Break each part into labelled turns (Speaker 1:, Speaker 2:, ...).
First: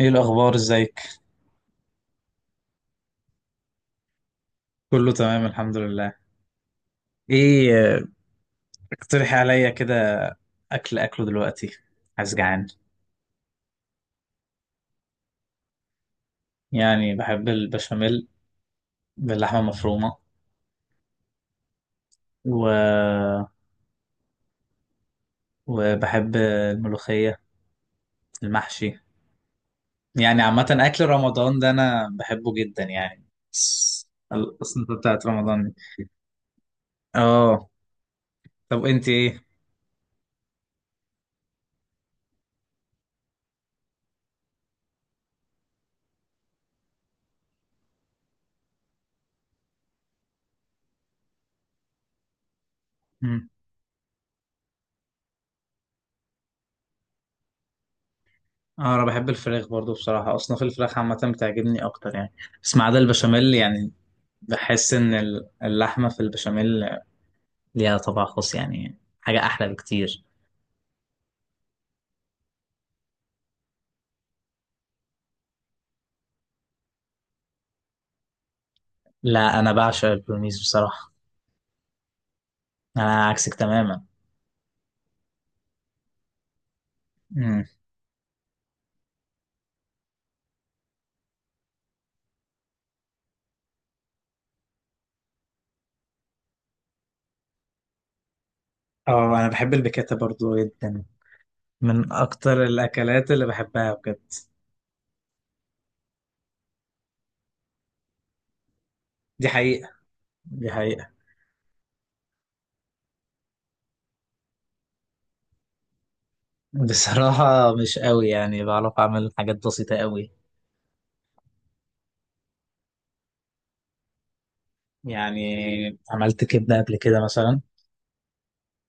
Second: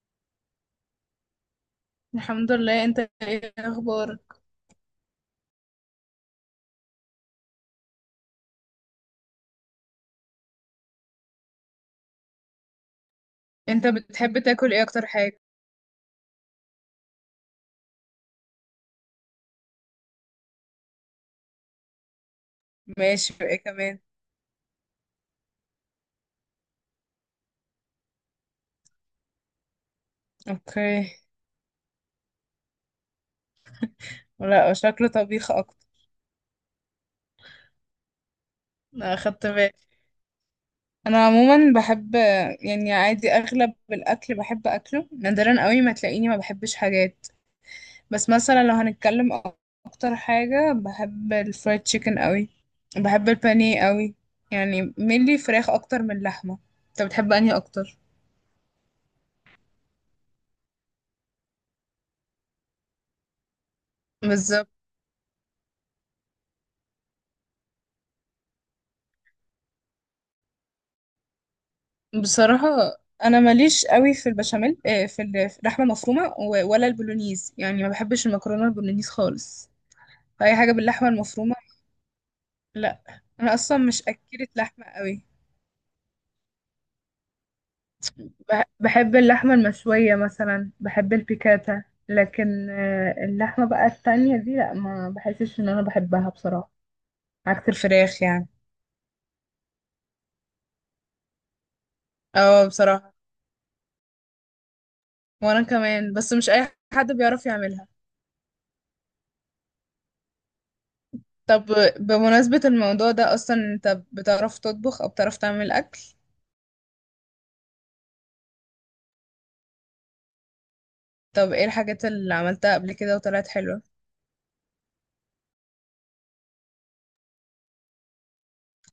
Speaker 1: ايه الاخبار، ازيك؟
Speaker 2: الحمد لله، انت ايه اخبارك؟
Speaker 1: كله تمام الحمد لله. ايه اقترحي عليا كده. اكل اكله دلوقتي، عايز، جعان.
Speaker 2: انت بتحب تاكل ايه اكتر حاجة؟
Speaker 1: يعني بحب البشاميل باللحمه المفرومه و...
Speaker 2: ماشي، ايه كمان؟
Speaker 1: وبحب الملوخيه، المحشي. يعني عامه
Speaker 2: اوكي.
Speaker 1: اكل رمضان ده انا بحبه جدا يعني. الس-
Speaker 2: لا،
Speaker 1: السنه
Speaker 2: شكله
Speaker 1: بتاعت
Speaker 2: طبيخ
Speaker 1: رمضان دي.
Speaker 2: اكتر.
Speaker 1: اه. طب انت
Speaker 2: انا
Speaker 1: ايه؟
Speaker 2: اخدت بالي. انا عموما بحب، يعني عادي اغلب الاكل بحب اكله، نادرا قوي ما تلاقيني ما بحبش حاجات. بس مثلا لو هنتكلم، اكتر حاجة بحب الفرايد تشيكن قوي. بحب
Speaker 1: مم.
Speaker 2: البانيه قوي. يعني ملي فراخ اكتر من لحمة. انت بتحب انهي اكتر؟
Speaker 1: اه انا بحب الفراخ برضو، بصراحه اصناف الفراخ عامه بتعجبني اكتر يعني. بس ما عدا البشاميل يعني.
Speaker 2: بالظبط.
Speaker 1: بحس ان اللحمه في البشاميل ليها طبع خاص، يعني حاجه احلى بكتير.
Speaker 2: بصراحة، أنا ماليش قوي في البشاميل، في في اللحمة المفرومة ولا البولونيز، يعني ما بحبش المكرونة البولونيز
Speaker 1: لا
Speaker 2: خالص.
Speaker 1: انا بعشق
Speaker 2: فأي
Speaker 1: البولونيز
Speaker 2: حاجة باللحمة
Speaker 1: بصراحه.
Speaker 2: المفرومة. لا،
Speaker 1: انا عكسك
Speaker 2: أنا أصلا مش
Speaker 1: تماما.
Speaker 2: أكلة لحمة قوي.
Speaker 1: امم
Speaker 2: بحب اللحمة المشوية، مثلا بحب البيكاتا، لكن اللحمة بقى التانية دي لا، ما بحسش إن أنا بحبها بصراحة. عكس الفراخ يعني.
Speaker 1: اه انا بحب البيكاتا برضو جدا، من اكتر
Speaker 2: اه، بصراحة
Speaker 1: الاكلات اللي بحبها بجد.
Speaker 2: وأنا كمان، بس مش أي حد بيعرف يعملها.
Speaker 1: دي حقيقه، دي حقيقه.
Speaker 2: طب، بمناسبة الموضوع ده أصلا، أنت بتعرف تطبخ أو بتعرف تعمل أكل؟
Speaker 1: بصراحه مش قوي، يعني بعرف اعمل حاجات بسيطه قوي.
Speaker 2: طب إيه الحاجات اللي عملتها قبل كده وطلعت حلوة؟
Speaker 1: يعني عملت كبده قبل كده مثلا.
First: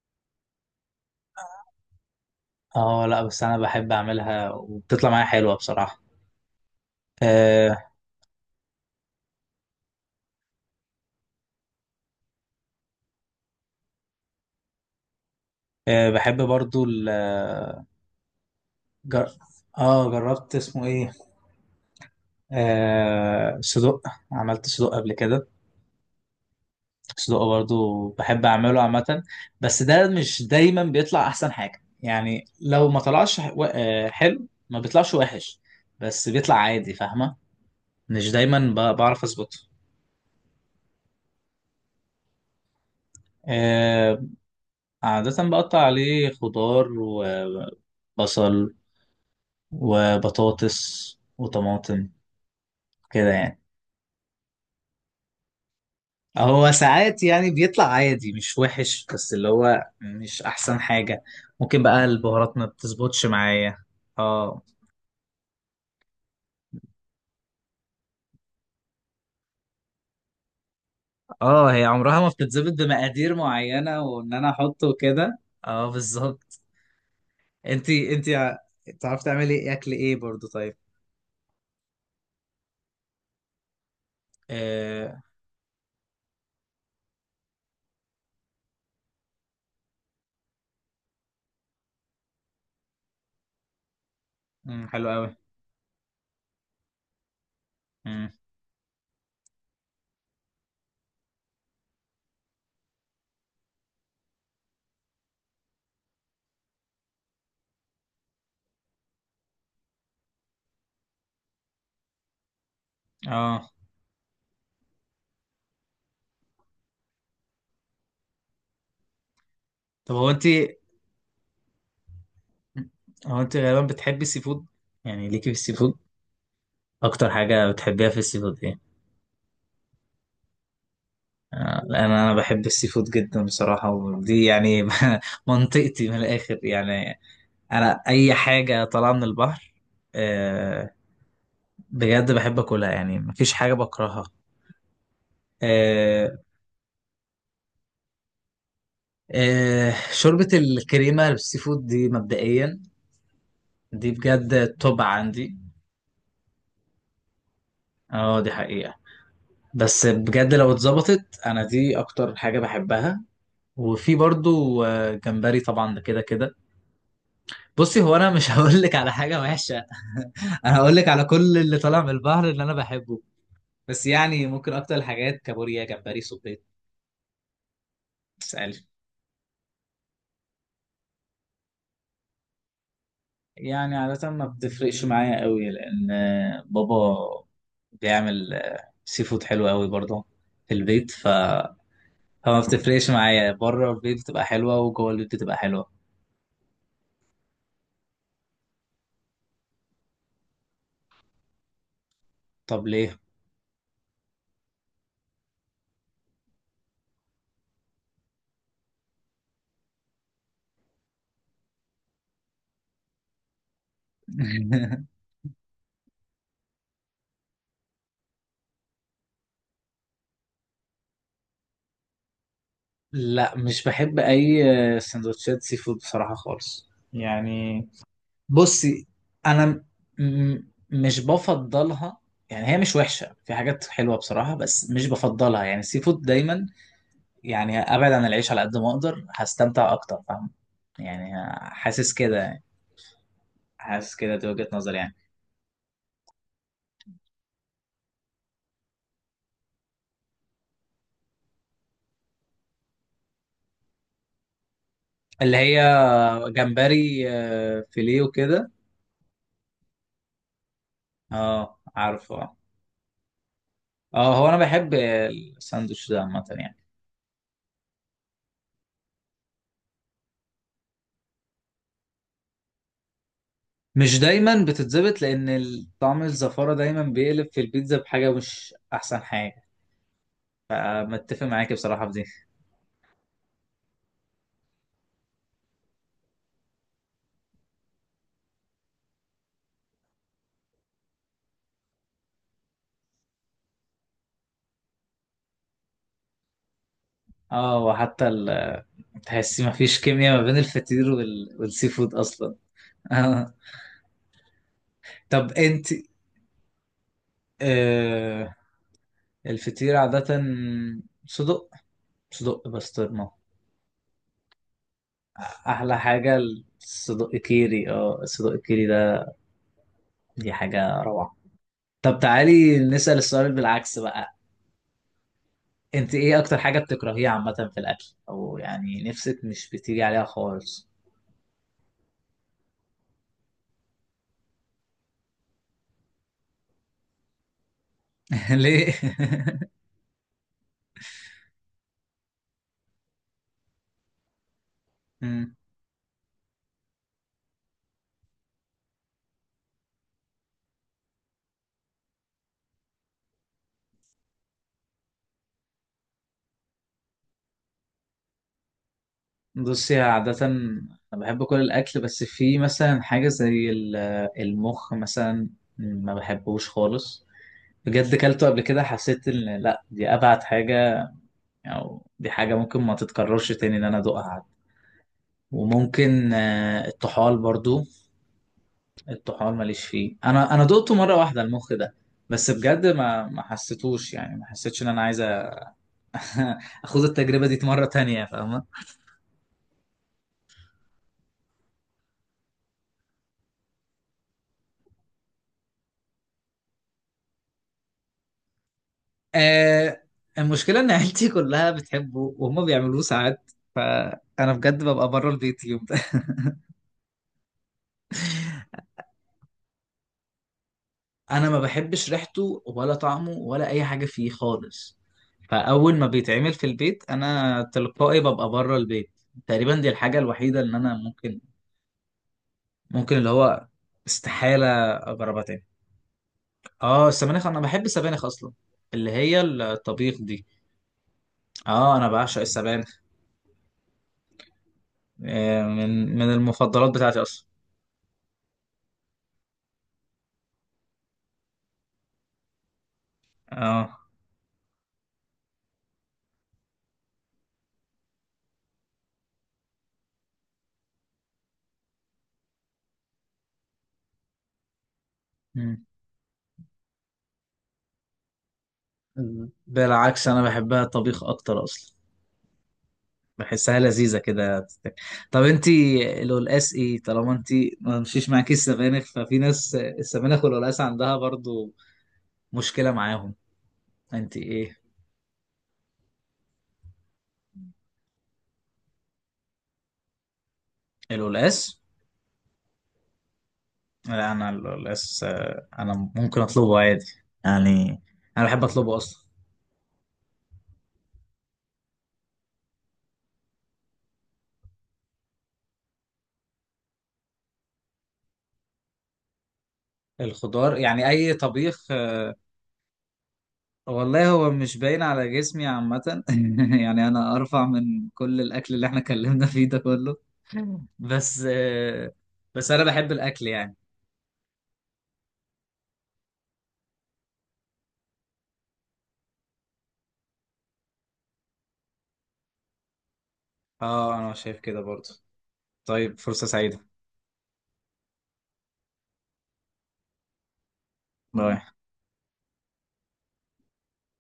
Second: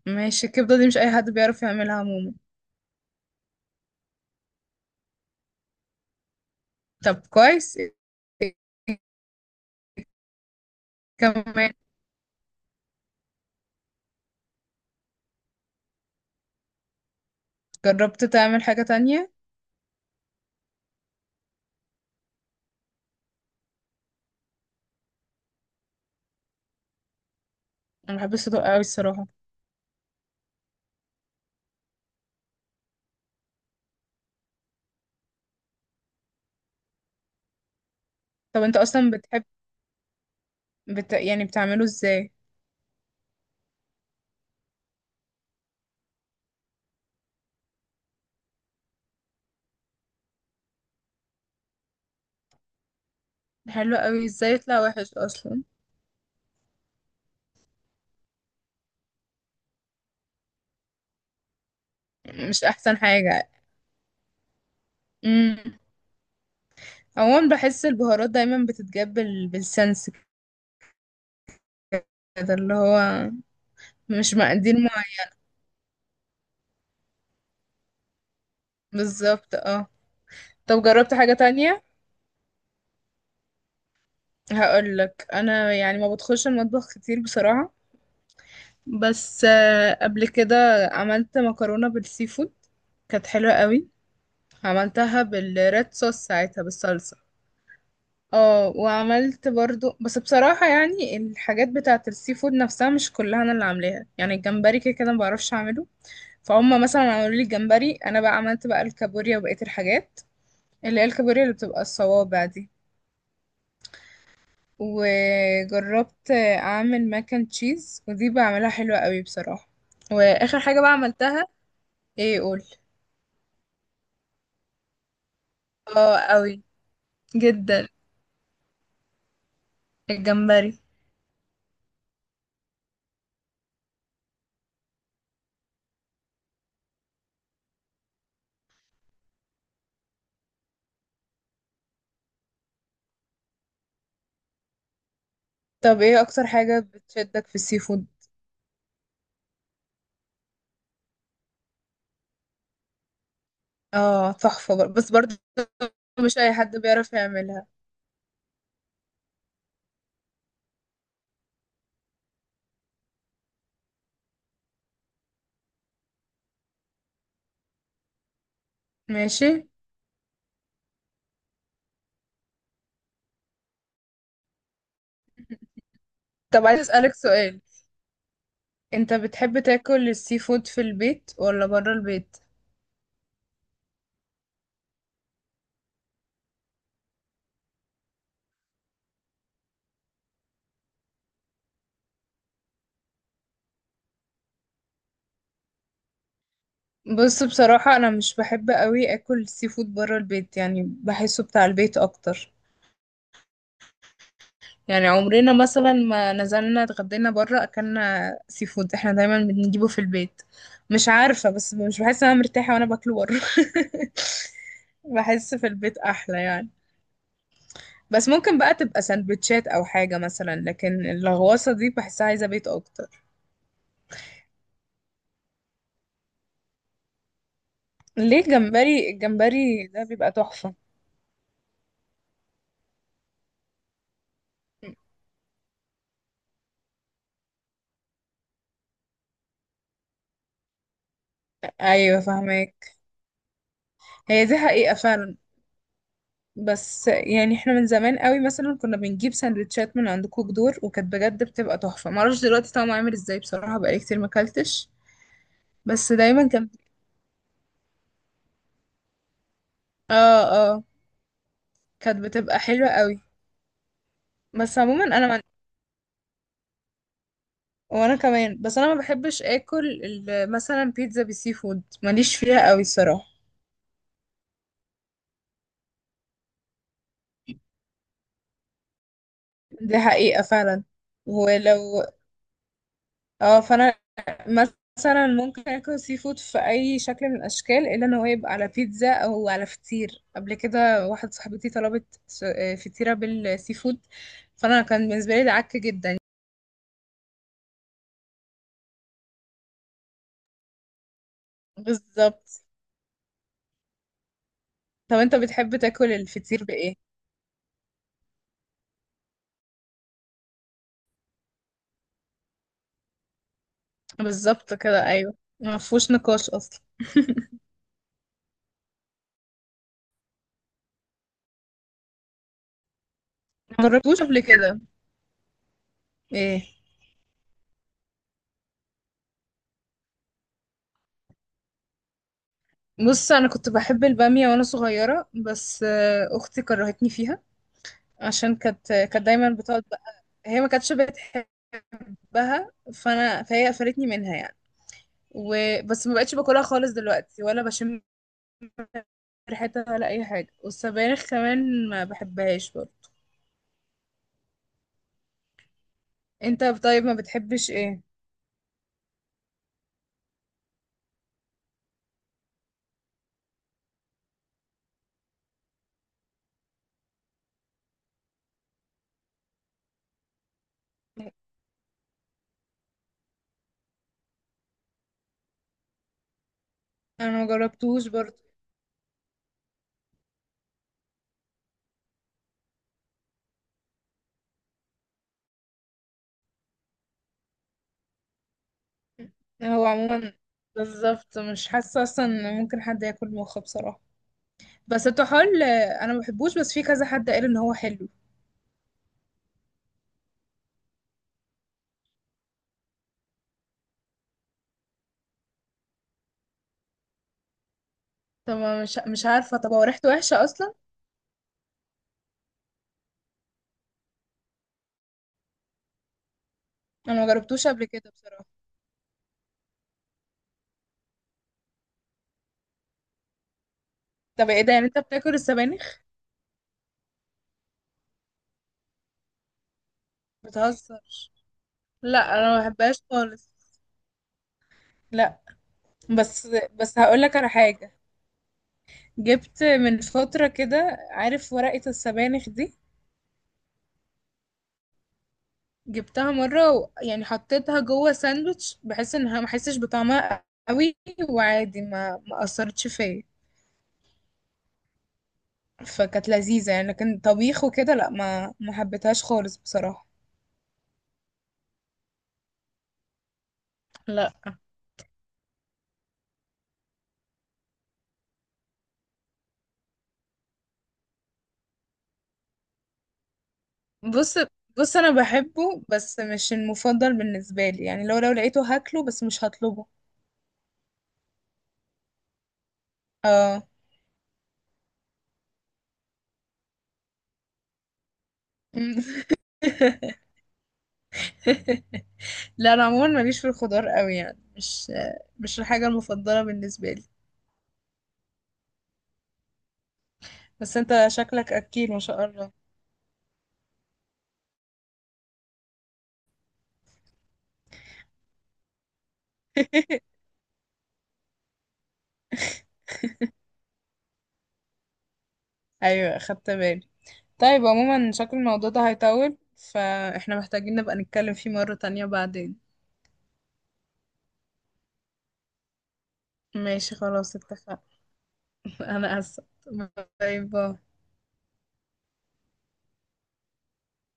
Speaker 2: ماشي، الكبدة دي مش أي حد بيعرف يعملها عموما.
Speaker 1: اه لا بس انا بحب اعملها وبتطلع معايا حلوه بصراحه.
Speaker 2: طب كويس.
Speaker 1: أه.
Speaker 2: إيه كمان؟
Speaker 1: أه بحب برضو.
Speaker 2: جربت تعمل حاجة
Speaker 1: جر...
Speaker 2: تانية؟
Speaker 1: اه جربت، اسمه ايه؟ صدق، عملت صدق قبل كده. صدق برضو
Speaker 2: أنا بحب
Speaker 1: بحب
Speaker 2: الصدق أوي
Speaker 1: اعمله عامة.
Speaker 2: الصراحة.
Speaker 1: بس ده مش دايما بيطلع احسن حاجة، يعني لو ما طلعش حلو ما بيطلعش وحش، بس بيطلع عادي، فاهمة؟ مش دايما
Speaker 2: طب أنت أصلا
Speaker 1: بعرف
Speaker 2: بتحب،
Speaker 1: اظبطه.
Speaker 2: يعني بتعمله إزاي؟
Speaker 1: آه. عادة بقطع عليه خضار وبصل وبطاطس وطماطم كده يعني.
Speaker 2: حلو أوي، إزاي يطلع وحش أصلا؟
Speaker 1: هو ساعات يعني بيطلع عادي مش وحش، بس اللي هو مش احسن حاجة. ممكن بقى البهارات
Speaker 2: مش
Speaker 1: ما
Speaker 2: أحسن
Speaker 1: بتظبطش
Speaker 2: حاجة.
Speaker 1: معايا. اه.
Speaker 2: امم عموما بحس البهارات دايما بتتجاب بالسنس،
Speaker 1: اه هي عمرها ما
Speaker 2: كده اللي
Speaker 1: بتتظبط
Speaker 2: هو
Speaker 1: بمقادير معينة، وان
Speaker 2: مش
Speaker 1: انا
Speaker 2: مقادير.
Speaker 1: احطه كده. اه بالظبط. انتي تعرفي تعملي
Speaker 2: بالظبط،
Speaker 1: ايه
Speaker 2: اه.
Speaker 1: اكل ايه برضو طيب؟
Speaker 2: طب جربت حاجة تانية؟
Speaker 1: آه.
Speaker 2: هقولك انا، يعني ما بدخلش المطبخ كتير بصراحة، بس قبل كده عملت مكرونة بالسي فود. كانت حلوة قوي.
Speaker 1: مم، حلو
Speaker 2: عملتها
Speaker 1: قوي.
Speaker 2: بالريد صوص ساعتها، بالصلصة.
Speaker 1: مم.
Speaker 2: اه، وعملت برضو بس بصراحة، يعني الحاجات بتاعة السي فود نفسها مش كلها انا اللي عاملاها، يعني الجمبري كده كده ما بعرفش اعمله. فهم مثلا عملوا لي الجمبري، انا بقى عملت بقى الكابوريا وبقية الحاجات، اللي هي الكابوريا اللي بتبقى الصوابع دي.
Speaker 1: اه.
Speaker 2: وجربت اعمل ماك اند تشيز، ودي بعملها حلوة قوي بصراحة.
Speaker 1: طب هو
Speaker 2: واخر
Speaker 1: انتي
Speaker 2: حاجة بقى عملتها، ايه قول؟
Speaker 1: هو انتي غالبا بتحبي السي فود، يعني ليكي في السي فود.
Speaker 2: اه، قوي
Speaker 1: اكتر حاجة
Speaker 2: جدا،
Speaker 1: بتحبيها في السي فود ايه؟
Speaker 2: الجمبري.
Speaker 1: آه، انا بحب السي فود جدا بصراحه، ودي يعني منطقتي من الاخر يعني. انا اي حاجه طالعه من البحر، آه، بجد بحب اكلها يعني، مفيش حاجه بكرهها.
Speaker 2: طب ايه
Speaker 1: آه.
Speaker 2: اكتر حاجة بتشدك في السي فود؟
Speaker 1: آه، شوربه الكريمه بالسي فود دي مبدئيا، دي
Speaker 2: اه
Speaker 1: بجد
Speaker 2: تحفة،
Speaker 1: توب
Speaker 2: بس برضه
Speaker 1: عندي.
Speaker 2: مش اي حد بيعرف يعملها.
Speaker 1: اه دي حقيقه. بس بجد لو اتظبطت، انا دي اكتر حاجه بحبها. وفي برضو آه، جمبري طبعا ده كده كده. بصي هو انا مش هقول لك على حاجه
Speaker 2: ماشي.
Speaker 1: وحشه انا هقول لك على كل اللي طالع من البحر اللي انا بحبه. بس يعني ممكن اكتر الحاجات: كابوريا، جمبري،
Speaker 2: طب،
Speaker 1: صبيط.
Speaker 2: عايز اسألك سؤال.
Speaker 1: تسألي.
Speaker 2: انت بتحب تاكل السي فود في البيت ولا برا البيت؟
Speaker 1: يعني عادة ما بتفرقش معايا قوي، لأن آه، بابا بيعمل آه، سي فود حلو قوي برضه في البيت، فما بتفرقش معايا، بره البيت بتبقى حلوة وجوه البيت بتبقى حلوة.
Speaker 2: بص، بصراحة انا مش بحب قوي اكل السي فود برا البيت، يعني بحسه بتاع البيت اكتر.
Speaker 1: طب ليه؟
Speaker 2: يعني عمرنا مثلا ما نزلنا اتغدينا بره اكلنا سي فود، احنا دايما بنجيبه في البيت. مش عارفة، بس مش بحس ان انا مرتاحة وانا باكله بره. بحس في البيت احلى يعني. بس ممكن بقى تبقى سندوتشات او حاجة مثلا، لكن الغواصة دي بحسها عايزة بيت اكتر.
Speaker 1: لا مش بحب أي آه، سندوتشات سي فود بصراحة خالص يعني.
Speaker 2: ليه؟
Speaker 1: بصي
Speaker 2: الجمبري،
Speaker 1: انا م-
Speaker 2: الجمبري ده بيبقى تحفة.
Speaker 1: مش بفضلها. يعني هي مش وحشه، في حاجات حلوه بصراحه، بس مش بفضلها يعني السي فود دايما. يعني ابعد عن العيش على قد ما اقدر، هستمتع اكتر، فاهم يعني؟ حاسس
Speaker 2: ايوه
Speaker 1: كده يعني.
Speaker 2: فاهمك.
Speaker 1: حاسس كده،
Speaker 2: هي
Speaker 1: دي
Speaker 2: دي
Speaker 1: وجهه
Speaker 2: حقيقة
Speaker 1: نظري يعني.
Speaker 2: فعلا. بس يعني احنا من زمان قوي مثلا كنا بنجيب سندوتشات من عند كوك دور، وكانت بجد بتبقى تحفة، معرفش دلوقتي طعمه عامل ازاي بصراحة، بقالي كتير ماكلتش.
Speaker 1: اللي هي
Speaker 2: بس دايما كانت،
Speaker 1: جمبري آه، فيليه وكده.
Speaker 2: اه اه
Speaker 1: اه
Speaker 2: كانت
Speaker 1: عارفه اه.
Speaker 2: بتبقى حلوة قوي.
Speaker 1: آه، هو انا
Speaker 2: بس
Speaker 1: بحب
Speaker 2: عموما انا
Speaker 1: الساندوتش ده عامه يعني.
Speaker 2: وانا كمان، بس انا ما بحبش اكل مثلا بيتزا بالسي فود، ماليش فيها قوي الصراحة.
Speaker 1: مش دايما بتتظبط لان طعم الزفاره دايما بيقلب في البيتزا بحاجه مش احسن حاجه.
Speaker 2: دي حقيقة فعلا.
Speaker 1: آه، متفق معاك
Speaker 2: ولو،
Speaker 1: بصراحة في دي.
Speaker 2: اه، فانا مثلا ممكن اكل سي فود في اي شكل من الاشكال، الا ان هو يبقى على بيتزا او على فطير. قبل كده واحده صاحبتي طلبت فطيره بالسي فود، فانا كان بالنسبه لي ده عك جدا.
Speaker 1: اه وحتى تحسي ما فيش كيمياء ما بين الفطير والسي فود اصلا.
Speaker 2: بالظبط.
Speaker 1: آه.
Speaker 2: طب انت
Speaker 1: طب
Speaker 2: بتحب
Speaker 1: انت،
Speaker 2: تاكل الفطير بايه؟
Speaker 1: آه... الفطير عادة صدق، صدق بسطرمة،
Speaker 2: بالظبط كده، ايوه. ما
Speaker 1: احلى
Speaker 2: فيهوش
Speaker 1: حاجة.
Speaker 2: نقاش اصلا.
Speaker 1: الصدق كيري، اه الصدق كيري ده، دي حاجة روعة. طب تعالي نسأل السؤال
Speaker 2: ما
Speaker 1: بالعكس
Speaker 2: جربتوش
Speaker 1: بقى.
Speaker 2: قبل كده؟
Speaker 1: انت ايه اكتر
Speaker 2: ايه؟
Speaker 1: حاجة بتكرهيها عامة في الاكل، او يعني نفسك مش بتيجي عليها خالص؟
Speaker 2: بص انا كنت بحب الباميه وانا صغيره، بس اختي كرهتني فيها، عشان كانت
Speaker 1: ليه؟
Speaker 2: كانت دايما بتقعد بقى، هي ما كانتش بتحب بحبها، فانا فهي قفلتني منها يعني. وبس ما بقتش باكلها خالص دلوقتي، ولا بشم ريحتها ولا اي حاجه. والسبانخ كمان ما بحبهاش برضه. انت طيب، ما بتحبش ايه؟
Speaker 1: بصي عادة أنا بحب كل الأكل، بس في مثلا حاجة زي المخ مثلا، ما بحبوش خالص. بجد كلته قبل كده، حسيت إن لأ دي أبعد حاجة، أو دي حاجة ممكن ما تتكررش تاني إن أنا أدوقها عاد. وممكن آه،
Speaker 2: انا
Speaker 1: الطحال
Speaker 2: ما
Speaker 1: برضو.
Speaker 2: جربتوش برضه.
Speaker 1: الطحال ماليش فيه. أنا دقته مرة واحدة المخ ده، بس بجد ما حسيتوش، يعني ما حسيتش إن أنا عايز أخوض التجربة دي مرة تانية، فاهمة؟
Speaker 2: هو عموما بالظبط، مش حاسه اصلا ان ممكن حد ياكل مخ بصراحه. بس الطحال، انا ما بحبوش، بس في كذا حد قال ان هو حلو.
Speaker 1: آه. المشكلة إن عيلتي كلها بتحبه، وهم بيعملوه ساعات فأنا بجد ببقى بره البيت يوم ده
Speaker 2: طب أنا مش عارفه، طب هو ريحته وحشه اصلا؟
Speaker 1: أنا ما بحبش ريحته ولا طعمه ولا أي حاجة فيه خالص. فأول ما بيتعمل في البيت
Speaker 2: انا ما
Speaker 1: أنا
Speaker 2: جربتوش قبل كده
Speaker 1: تلقائي
Speaker 2: بصراحه.
Speaker 1: ببقى بره البيت. تقريبا دي الحاجة الوحيدة اللي أنا ممكن، ممكن اللي هو،
Speaker 2: طب ايه ده، يعني
Speaker 1: استحالة
Speaker 2: انت بتاكل
Speaker 1: أجربها تاني.
Speaker 2: السبانخ؟
Speaker 1: آه السبانخ، أنا بحب السبانخ أصلا، اللي هي الطبيخ دي.
Speaker 2: بتهزر؟
Speaker 1: آه أنا
Speaker 2: لا، انا
Speaker 1: بعشق
Speaker 2: ما
Speaker 1: السبانخ.
Speaker 2: بحبهاش خالص. لا.
Speaker 1: آه، من
Speaker 2: بس،
Speaker 1: المفضلات
Speaker 2: بس هقول
Speaker 1: بتاعتي
Speaker 2: لك
Speaker 1: أصلا.
Speaker 2: على حاجه. جبت من فتره كده، عارف ورقه السبانخ دي؟
Speaker 1: آه
Speaker 2: جبتها مره يعني حطيتها جوه ساندوتش بحيث انها ما احسش بطعمها قوي، وعادي ما اثرتش فيا، فكانت لذيذه يعني. لكن طبيخ وكده لا، ما حبيتهاش خالص بصراحه.
Speaker 1: بالعكس انا بحبها طبيخ اكتر اصلا، بحسها لذيذه
Speaker 2: لا.
Speaker 1: كده. طب انت القلقاس ايه؟ طالما انت ما مشيش معاكي السبانخ، ففي ناس السبانخ والقلقاس عندها برضو مشكله معاهم.
Speaker 2: بص.
Speaker 1: انت ايه؟
Speaker 2: بص انا بحبه، بس مش المفضل بالنسبه لي، يعني لو لقيته هاكله بس مش هطلبه.
Speaker 1: القلقاس.
Speaker 2: اه.
Speaker 1: لا انا القلقاس آه، انا ممكن اطلبه عادي يعني، انا بحب اطلبه اصلا.
Speaker 2: لا، انا عموما ماليش في الخضار قوي، يعني مش، مش الحاجه المفضله بالنسبه لي. بس
Speaker 1: الخضار
Speaker 2: انت
Speaker 1: يعني اي
Speaker 2: شكلك اكيل
Speaker 1: طبيخ.
Speaker 2: ما شاء الله.
Speaker 1: والله هو مش باين على جسمي عامة يعني أنا أرفع من كل الأكل اللي احنا اتكلمنا فيه ده كله. بس آه، بس أنا بحب الأكل يعني.
Speaker 2: ايوه خدت بالي. طيب، عموما شكل الموضوع ده هيطول، فاحنا محتاجين نبقى نتكلم فيه مره تانية بعدين.
Speaker 1: اه أنا شايف كده برضه. طيب، فرصة سعيدة.
Speaker 2: ماشي، خلاص اتفقنا. انا اسف. باي باي.
Speaker 1: باي.